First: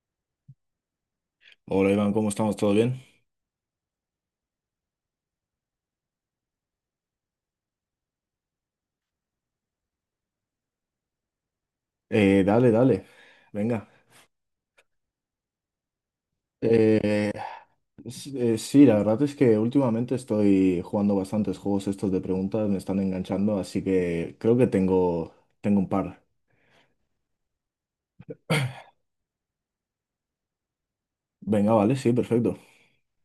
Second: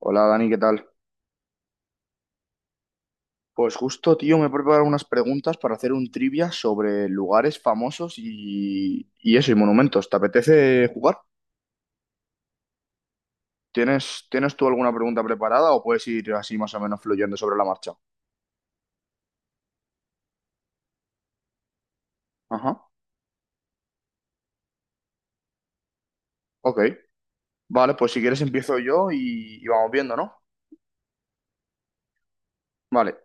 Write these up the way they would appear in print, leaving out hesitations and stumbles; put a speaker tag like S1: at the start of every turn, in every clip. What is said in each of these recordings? S1: Hola Dani, ¿qué tal?
S2: Hola Iván, ¿cómo estamos? ¿Todo bien?
S1: Pues justo, tío, me he preparado unas preguntas para hacer un trivia sobre lugares famosos y eso, y monumentos. ¿Te apetece jugar?
S2: Dale, dale, venga.
S1: ¿¿Tienes tú alguna pregunta preparada o puedes ir así más o menos
S2: Eh,
S1: fluyendo sobre la marcha?
S2: sí, la verdad es que últimamente estoy jugando bastantes juegos estos de preguntas, me
S1: Ajá,
S2: están enganchando, así que creo que tengo un par.
S1: ok. Vale, pues si quieres empiezo yo y vamos viendo, ¿no?
S2: Venga, vale, sí, perfecto.
S1: Vale,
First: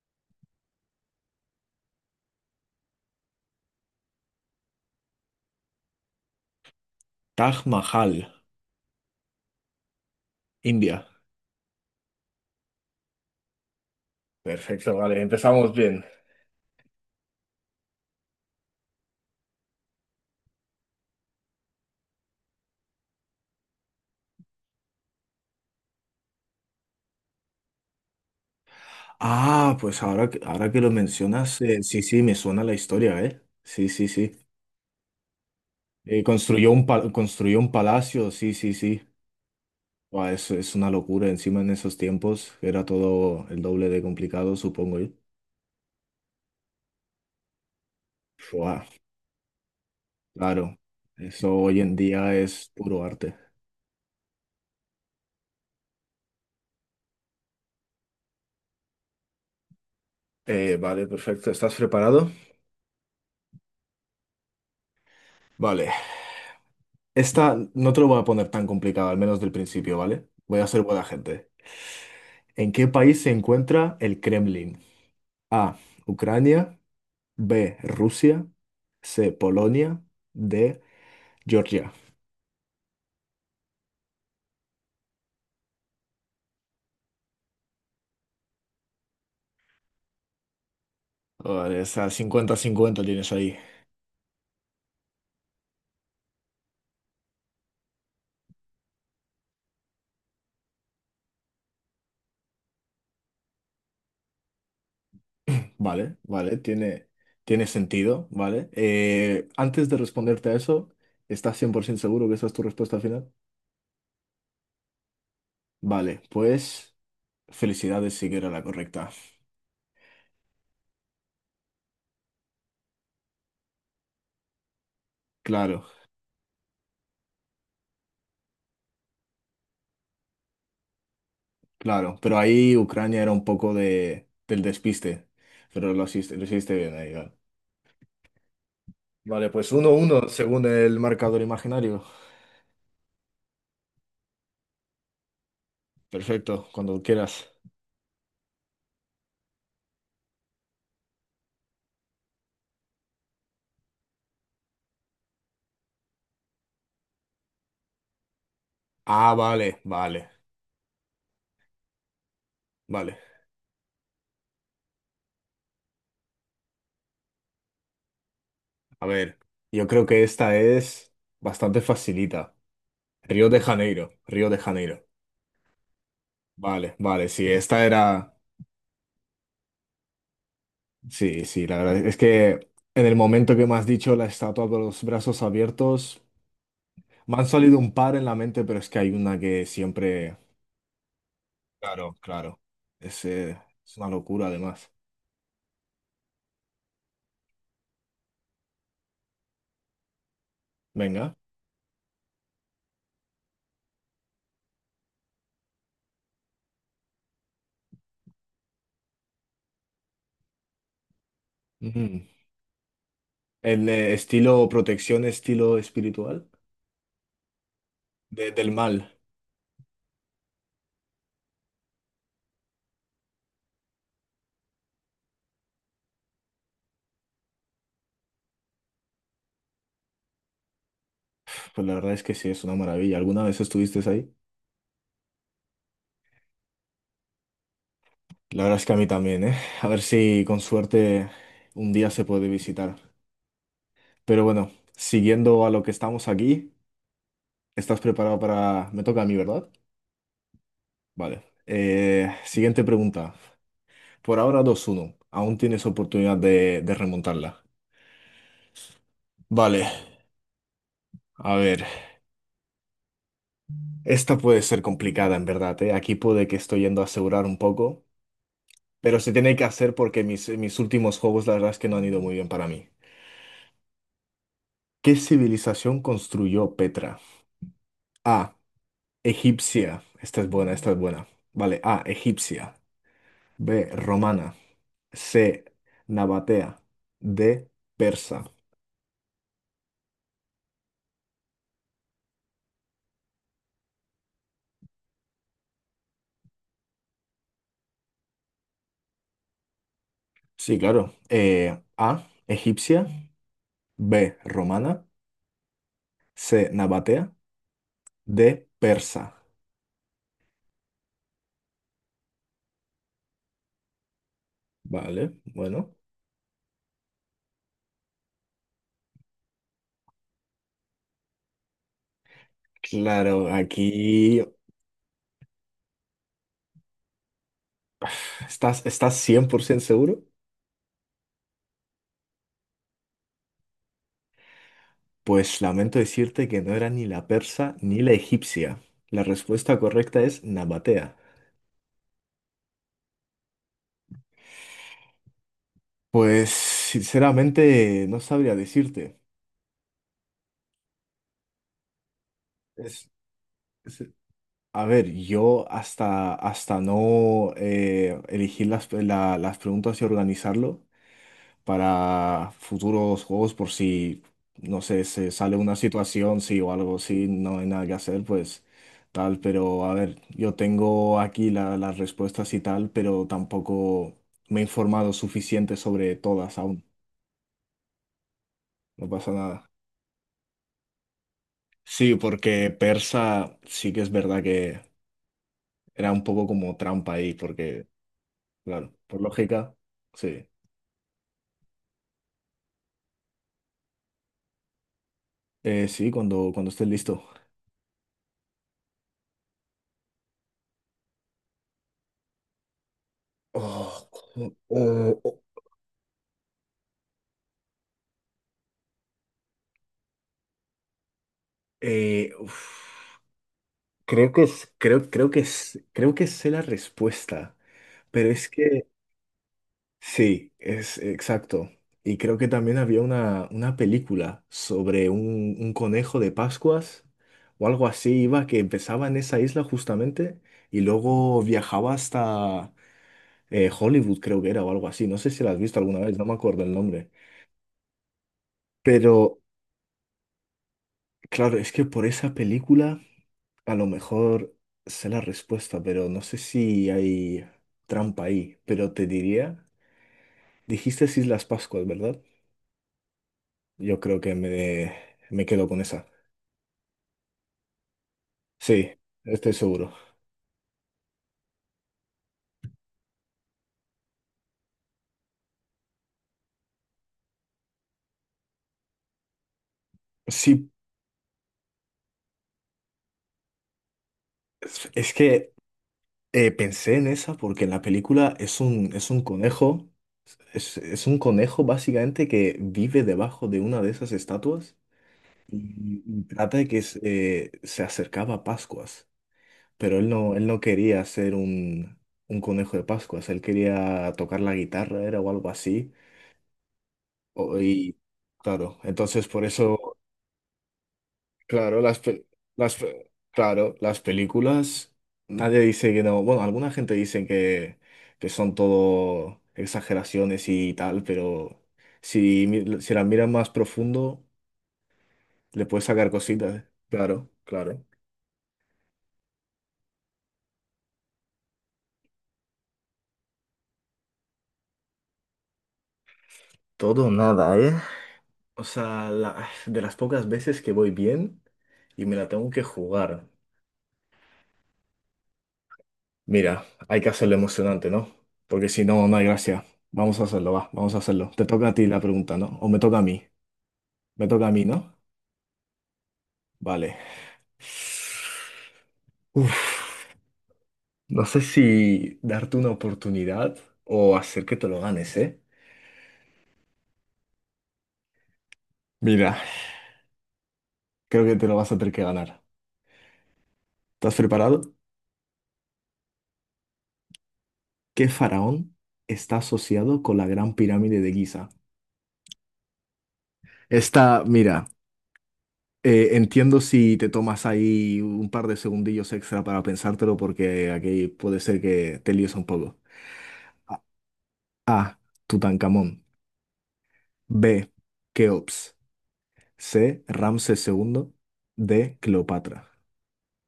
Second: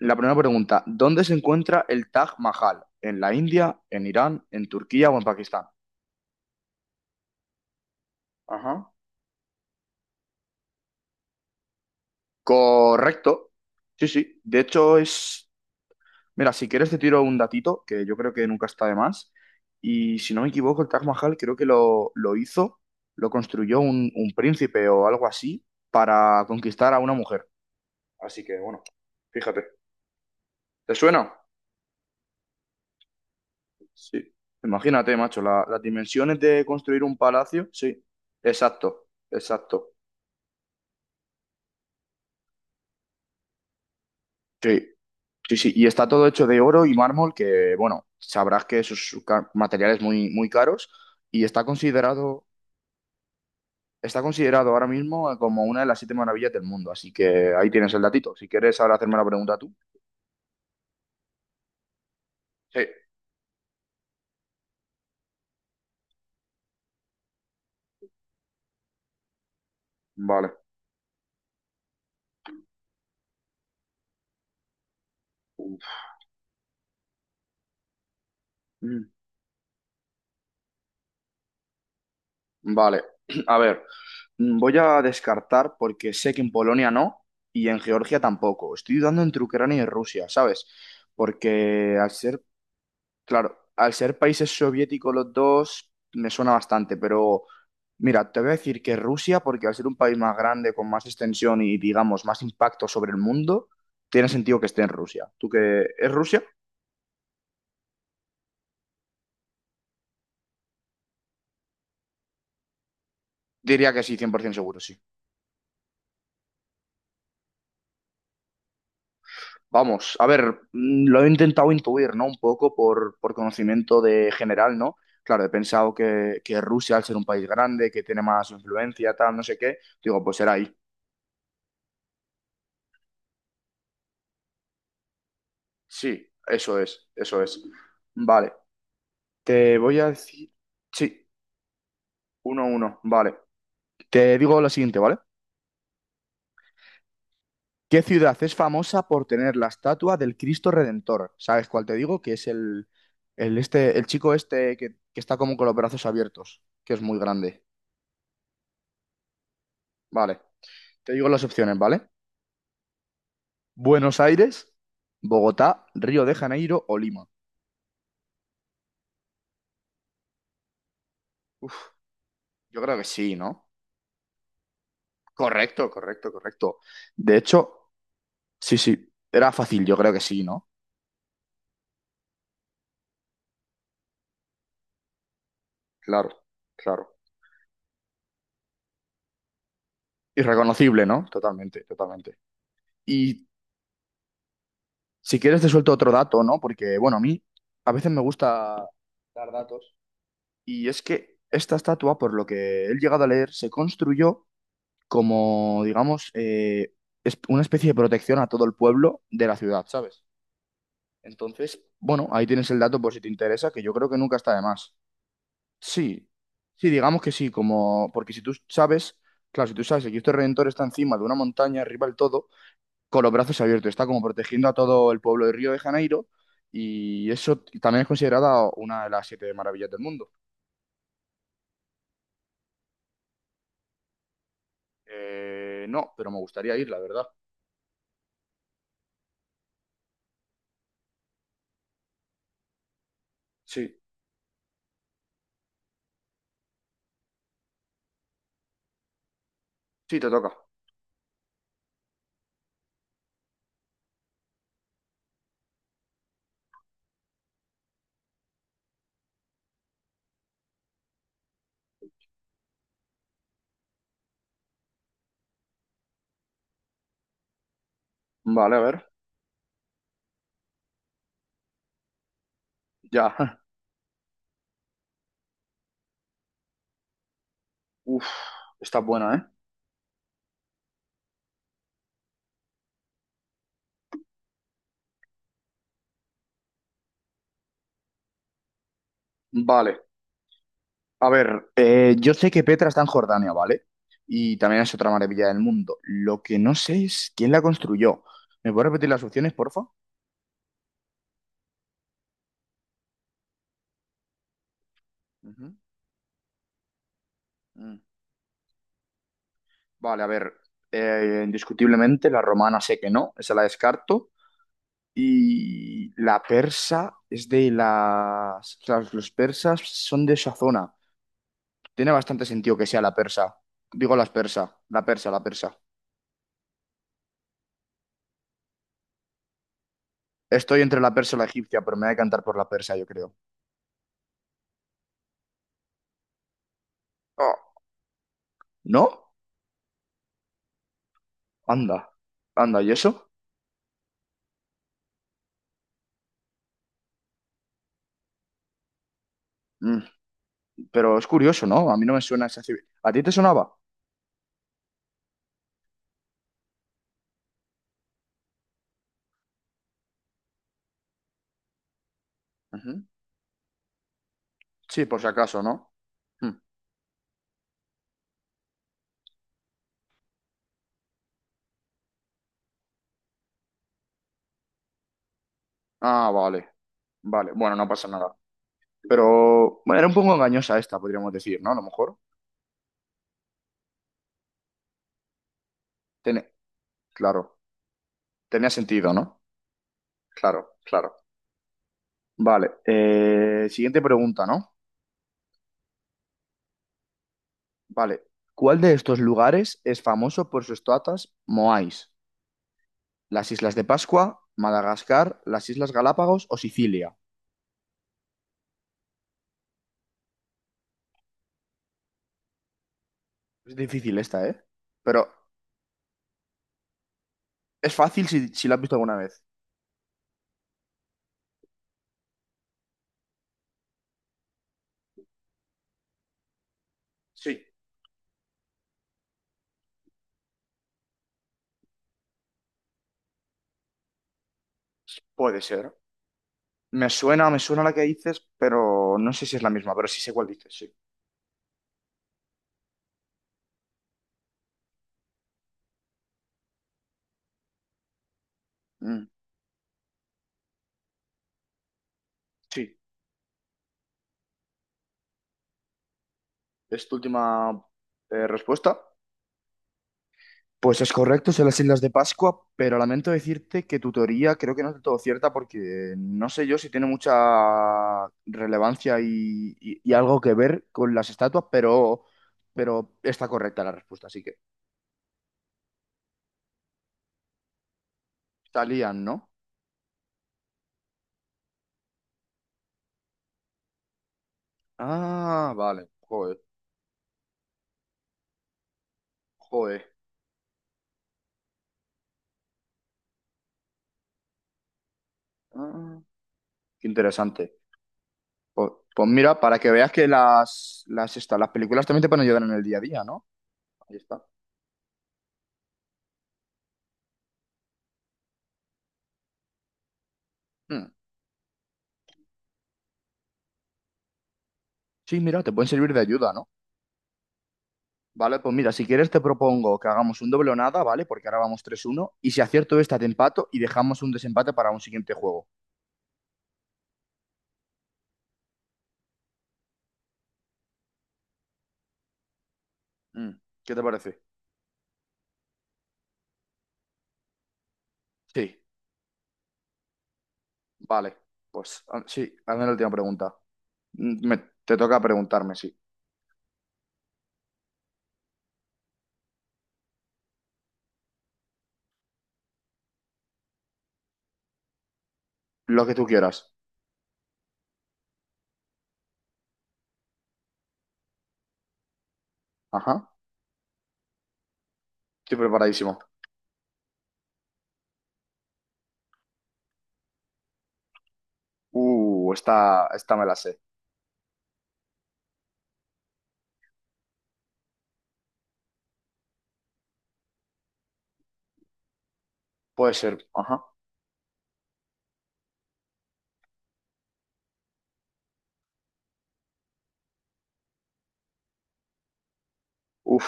S1: la primera pregunta, ¿dónde se encuentra el Taj Mahal? ¿En la India, en Irán, en Turquía o en Pakistán?
S2: Taj Mahal,
S1: Ajá.
S2: India.
S1: Correcto. Sí, sí. De
S2: Perfecto,
S1: hecho,
S2: vale,
S1: es...
S2: empezamos bien.
S1: Mira, si quieres te tiro un datito, que yo creo que nunca está de más. Y si no me equivoco, el Taj Mahal creo que lo hizo, lo construyó un príncipe o algo así para conquistar a una mujer. Así que bueno, fíjate.
S2: Ah, pues ahora que lo
S1: ¿Te suena?
S2: mencionas, sí, sí, me suena la historia, ¿eh? Sí, sí,
S1: Sí.
S2: sí.
S1: Imagínate, macho, las dimensiones de construir un
S2: Construyó
S1: palacio.
S2: un
S1: Sí,
S2: palacio, sí, sí, sí.
S1: exacto, exacto.
S2: Buah, eso es una locura. Encima en esos tiempos era todo el doble de complicado,
S1: Sí,
S2: supongo yo.
S1: sí, sí. Y está todo hecho de oro y mármol, que bueno, sabrás que
S2: Buah,
S1: esos materiales muy, muy
S2: claro.
S1: caros y
S2: Eso
S1: está
S2: hoy en día
S1: considerado...
S2: es puro arte.
S1: Está considerado ahora mismo como una de las siete maravillas del mundo, así que ahí tienes el datito. Si quieres ahora hacerme la pregunta tú.
S2: Vale, perfecto. ¿Estás preparado?
S1: Sí,
S2: Vale. Esta no te lo voy a poner tan complicada, al menos del principio, ¿vale?
S1: vale.
S2: Voy a ser buena gente. ¿En qué país se encuentra el Kremlin? A.
S1: Uf.
S2: Ucrania. B. Rusia.
S1: Mm.
S2: C. Polonia. D. Georgia.
S1: Vale, a ver, voy a descartar porque sé que en Polonia no, y en Georgia tampoco. Estoy dudando entre Ucrania y Rusia, ¿sabes?
S2: Vale,
S1: Porque
S2: esa
S1: al ser...
S2: cincuenta-cincuenta tienes
S1: Claro,
S2: ahí.
S1: al ser países soviéticos los dos, me suena bastante, pero mira, te voy a decir que Rusia, porque al ser un país más grande, con más extensión y, digamos, más impacto sobre el mundo, tiene sentido que esté en Rusia. ¿Tú que es
S2: Vale,
S1: Rusia?
S2: vale, tiene sentido, ¿vale? Antes de responderte a eso, ¿estás 100% seguro que esa es tu respuesta final?
S1: Diría que sí, 100% seguro, sí.
S2: Vale, pues felicidades, sí que era la correcta.
S1: Vamos, a ver, lo he intentado intuir, ¿no? Un poco por conocimiento de general, ¿no? Claro, he
S2: Claro,
S1: pensado que Rusia, al ser un país grande, que tiene más influencia, tal, no sé qué, digo, pues será ahí.
S2: claro, pero ahí Ucrania era un poco de, del despiste, pero
S1: Sí,
S2: lo hiciste
S1: eso
S2: bien
S1: es,
S2: ahí, vale.
S1: eso es. Vale.
S2: Vale, pues
S1: Te
S2: uno
S1: voy a
S2: uno
S1: decir...
S2: según el
S1: Sí,
S2: marcador imaginario.
S1: uno a uno, vale. Te digo lo siguiente, ¿vale?
S2: Perfecto, cuando quieras.
S1: ¿Qué ciudad es famosa por tener la estatua del Cristo Redentor? ¿Sabes cuál te digo? Que es este, el chico este que está como con los brazos abiertos, que es muy grande.
S2: Ah, vale, vale,
S1: Vale, te digo las opciones, ¿vale?
S2: vale.
S1: Buenos Aires, Bogotá, Río de Janeiro o Lima.
S2: A ver, yo creo que esta es bastante facilita.
S1: Yo creo que sí,
S2: Río de
S1: ¿no?
S2: Janeiro, Río de Janeiro.
S1: Correcto, correcto, correcto.
S2: Vale, vale,
S1: De
S2: sí, esta
S1: hecho,
S2: era…
S1: sí, sí, era fácil, yo creo que sí, ¿no?
S2: Sí, sí, la verdad es que en el momento que me has dicho la estatua con los brazos abiertos,
S1: Claro, claro.
S2: me han salido un par en la mente, pero es que hay una que siempre…
S1: Irreconocible, ¿no? Totalmente,
S2: Claro,
S1: totalmente.
S2: claro. Es,
S1: Y
S2: eh, es una locura además.
S1: si quieres te suelto otro dato, ¿no? Porque, bueno, a mí a veces me gusta dar datos. Y es
S2: Venga.
S1: que esta estatua, por lo que he llegado a leer, se construyó como, digamos, una especie de protección a todo el pueblo de la ciudad, ¿sabes? Entonces,
S2: Ujú.
S1: bueno, ahí tienes el dato por si te interesa, que
S2: El
S1: yo creo que nunca está de
S2: Estilo
S1: más.
S2: protección, estilo
S1: Sí,
S2: espiritual
S1: sí, digamos que sí, como, porque si tú
S2: del mal.
S1: sabes, claro, si tú sabes que Cristo Redentor está encima de una montaña, arriba del todo, con los brazos abiertos, está como protegiendo a todo el pueblo de Río de Janeiro y eso también es considerada una de las siete maravillas del mundo.
S2: Pues la verdad es que sí, es una maravilla. ¿Alguna vez estuviste ahí?
S1: No, pero me gustaría ir, la verdad.
S2: La verdad es que a mí también, ¿eh? A ver si con suerte un día se puede visitar.
S1: Sí,
S2: Pero bueno, siguiendo a lo que estamos aquí, ¿estás preparado para… Me toca a mí, ¿verdad?
S1: sí, te toca.
S2: Vale. Siguiente pregunta. Por ahora dos uno. Aún tienes oportunidad de remontarla. Vale, a ver. Esta puede ser complicada, en verdad, ¿eh? Aquí puede que estoy yendo a asegurar un poco,
S1: Vale, a ver,
S2: pero se tiene que hacer porque mis últimos juegos, la verdad es que no han ido muy bien para mí.
S1: ya.
S2: ¿Qué civilización construyó Petra?
S1: Uf,
S2: A.
S1: está buena, ¿eh?
S2: Egipcia. Esta es buena, esta es buena. Vale, A. Egipcia. B. Romana. C. Nabatea. D. Persa.
S1: Vale, a ver, yo sé que Petra está en Jordania, ¿vale? Y también es otra maravilla del mundo. Lo que no sé es quién la construyó. ¿Me puedes repetir las opciones, porfa?
S2: Sí, claro. A. Egipcia. B. Romana.
S1: Ujú.
S2: C. Nabatea.
S1: Mm.
S2: D. Persa.
S1: Vale, a ver, indiscutiblemente la romana sé que no, esa la descarto.
S2: Vale, bueno.
S1: Y la persa es de las... O sea, los persas son de esa zona. Tiene bastante sentido que sea la
S2: Claro,
S1: persa. Digo las
S2: aquí
S1: persa, la persa, la persa.
S2: estás 100% seguro.
S1: Estoy entre la persa y la egipcia, pero me voy a cantar por la persa, yo creo.
S2: Pues lamento decirte que no era ni la
S1: Oh,
S2: persa ni la egipcia. La
S1: ¿no?
S2: respuesta correcta es Nabatea.
S1: Anda, anda, ¿y eso?
S2: Pues sinceramente no sabría decirte.
S1: Mm, pero es curioso, ¿no? A mí no me suena esa civil.
S2: Es,
S1: ¿A ti te sonaba?
S2: es- A ver, hasta no elegir las preguntas y organizarlo para
S1: Ujú.
S2: futuros juegos por si, no sé,
S1: Sí, por si
S2: se sale
S1: acaso,
S2: una
S1: ¿no?
S2: situación,
S1: Mm.
S2: sí o algo, sí, no hay nada que hacer, pues tal, pero a ver, yo tengo aquí las respuestas y tal, pero tampoco me he informado suficiente sobre
S1: Ah,
S2: todas
S1: vale,
S2: aún,
S1: vale. Bueno, no pasa nada.
S2: no pasa nada.
S1: Pero, bueno, era un poco engañosa esta, podríamos decir, ¿no? A lo
S2: Sí,
S1: mejor.
S2: porque Persa sí que es verdad que era un poco
S1: Tiene...
S2: como trampa ahí,
S1: Claro.
S2: porque…
S1: Tenía
S2: Claro,
S1: sentido,
S2: por
S1: ¿no?
S2: lógica, sí.
S1: Claro, claro. Vale, siguiente pregunta, ¿no?
S2: Sí, cuando estés listo.
S1: Vale, ¿cuál de estos lugares es famoso por sus toatas moais? ¿Las Islas de
S2: Oh,
S1: Pascua,
S2: co- oh,
S1: Madagascar,
S2: oh,
S1: las Islas Galápagos o Sicilia?
S2: uf.
S1: Es difícil
S2: Creo que
S1: esta, ¿eh?
S2: es, creo,
S1: Pero
S2: creo que es, creo que sé la respuesta,
S1: es fácil
S2: pero
S1: si,
S2: es
S1: si la has
S2: que
S1: visto alguna vez.
S2: sí, es exacto. Y creo que también había una película sobre un conejo de Pascuas
S1: Sí,
S2: o algo así, iba que empezaba en esa isla justamente y luego viajaba hasta Hollywood, creo que era, o algo así. No sé si la has
S1: puede
S2: visto
S1: ser.
S2: alguna vez, no me acuerdo el nombre.
S1: Me suena la que dices, pero no
S2: Pero
S1: sé si es la misma, pero sí sé cuál dices, sí.
S2: claro, es que por esa película a lo mejor sé la respuesta, pero no sé si hay trampa ahí. Pero te
S1: Mm,
S2: diría, dijiste Islas Pascuas, ¿verdad?
S1: sí,
S2: Yo creo que me quedo con esa.
S1: es tu última
S2: Sí,
S1: respuesta.
S2: estoy seguro.
S1: Pues es correcto, son las Islas de Pascua, pero lamento decirte que tu teoría creo que no es del todo cierta porque no sé yo si tiene mucha relevancia y algo que
S2: Sí,
S1: ver con las estatuas, pero está correcta la respuesta, así que
S2: es que pensé en esa porque en la película es un
S1: salían, ¿no?
S2: conejo, es un conejo básicamente que vive debajo de una de esas estatuas
S1: Ah, vale,
S2: y trata
S1: joder,
S2: de que se se acercaba a Pascuas. Pero
S1: joder.
S2: él no quería ser un conejo de Pascuas, él quería tocar la guitarra, era o algo así.
S1: Ah, qué
S2: O-
S1: interesante.
S2: y claro,
S1: Pues,
S2: entonces
S1: pues
S2: por
S1: mira,
S2: eso,
S1: para que veas que las, esta- las
S2: claro,
S1: películas también te pueden ayudar en el día a día, ¿no?
S2: claro, las
S1: Ahí está.
S2: películas, nadie dice que no, bueno, alguna gente dice que son todo exageraciones y tal,
S1: Mm.
S2: pero si, si las miras más profundo,
S1: Sí, mira,
S2: le
S1: te
S2: puedes
S1: pueden
S2: sacar
S1: servir de ayuda,
S2: cositas,
S1: ¿no?
S2: claro, claro.
S1: Vale, pues mira, si quieres te propongo que hagamos un doble o nada, ¿vale? Porque ahora vamos 3-1. Y si acierto esta, te empato y dejamos un desempate para un siguiente juego.
S2: Todo o nada, ¿eh? O sea, de las pocas veces que voy bien y me la tengo que jugar.
S1: Mm, ¿qué te parece?
S2: Mira, hay que hacerlo emocionante, ¿no? Porque
S1: Sí,
S2: si no, no hay gracia. Vamos a hacerlo, va, vamos a hacerlo.
S1: vale.
S2: Te toca a ti la
S1: Pues ah,
S2: pregunta,
S1: sí,
S2: ¿no? O me
S1: hazme la
S2: toca a
S1: última
S2: mí.
S1: pregunta.
S2: Me
S1: Mm,
S2: toca a
S1: me-
S2: mí, ¿no?
S1: Te toca preguntarme, sí.
S2: Vale. Uf, no sé si darte una oportunidad o hacer que te lo ganes, ¿eh?
S1: Lo que tú quieras.
S2: Mira, creo que te lo vas a tener que ganar.
S1: Ajá.
S2: ¿Estás preparado?
S1: Estoy preparadísimo.
S2: ¿Qué faraón está asociado con la Gran Pirámide de Giza?
S1: Esta me la sé.
S2: Esta, mira. Entiendo si te tomas ahí un par de segundillos extra para pensártelo porque aquí puede ser que te líes un poco.
S1: Puede ser. Ajá.
S2: A. Tutankamón. B. Keops. C. Ramsés segundo. D. Cleopatra.
S1: Uf.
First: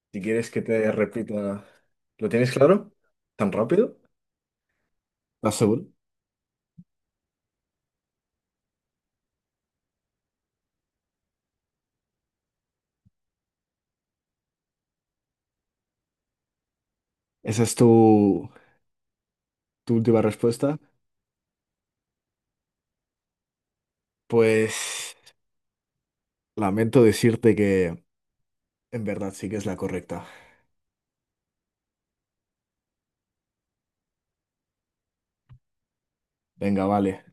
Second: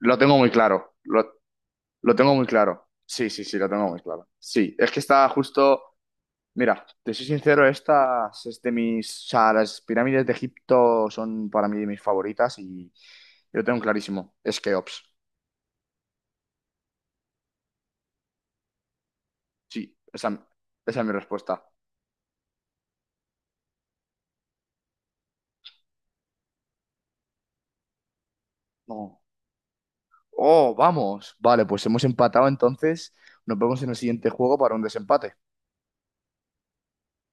S1: Lo
S2: Si
S1: tengo muy
S2: quieres que te
S1: claro.
S2: repita,
S1: Lo
S2: ¿lo
S1: tengo muy
S2: tienes
S1: claro.
S2: claro?
S1: Sí, sí,
S2: ¿Tan
S1: sí, lo tengo
S2: rápido?
S1: muy claro. Sí, es que está
S2: ¿Estás
S1: justo...
S2: seguro?
S1: Mira, te soy sincero, estas es de mis, o sea, las pirámides de Egipto son para mí de mis favoritas y yo tengo clarísimo, es Keops.
S2: ¿Esa es tu, tu
S1: Sí,
S2: última
S1: esa,
S2: respuesta?
S1: esa es mi respuesta.
S2: Pues lamento decirte que en
S1: No.
S2: verdad sí que es la correcta.
S1: Oh, vamos. Vale, pues hemos empatado entonces. Nos vemos en el siguiente juego para un desempate.
S2: Venga, vale.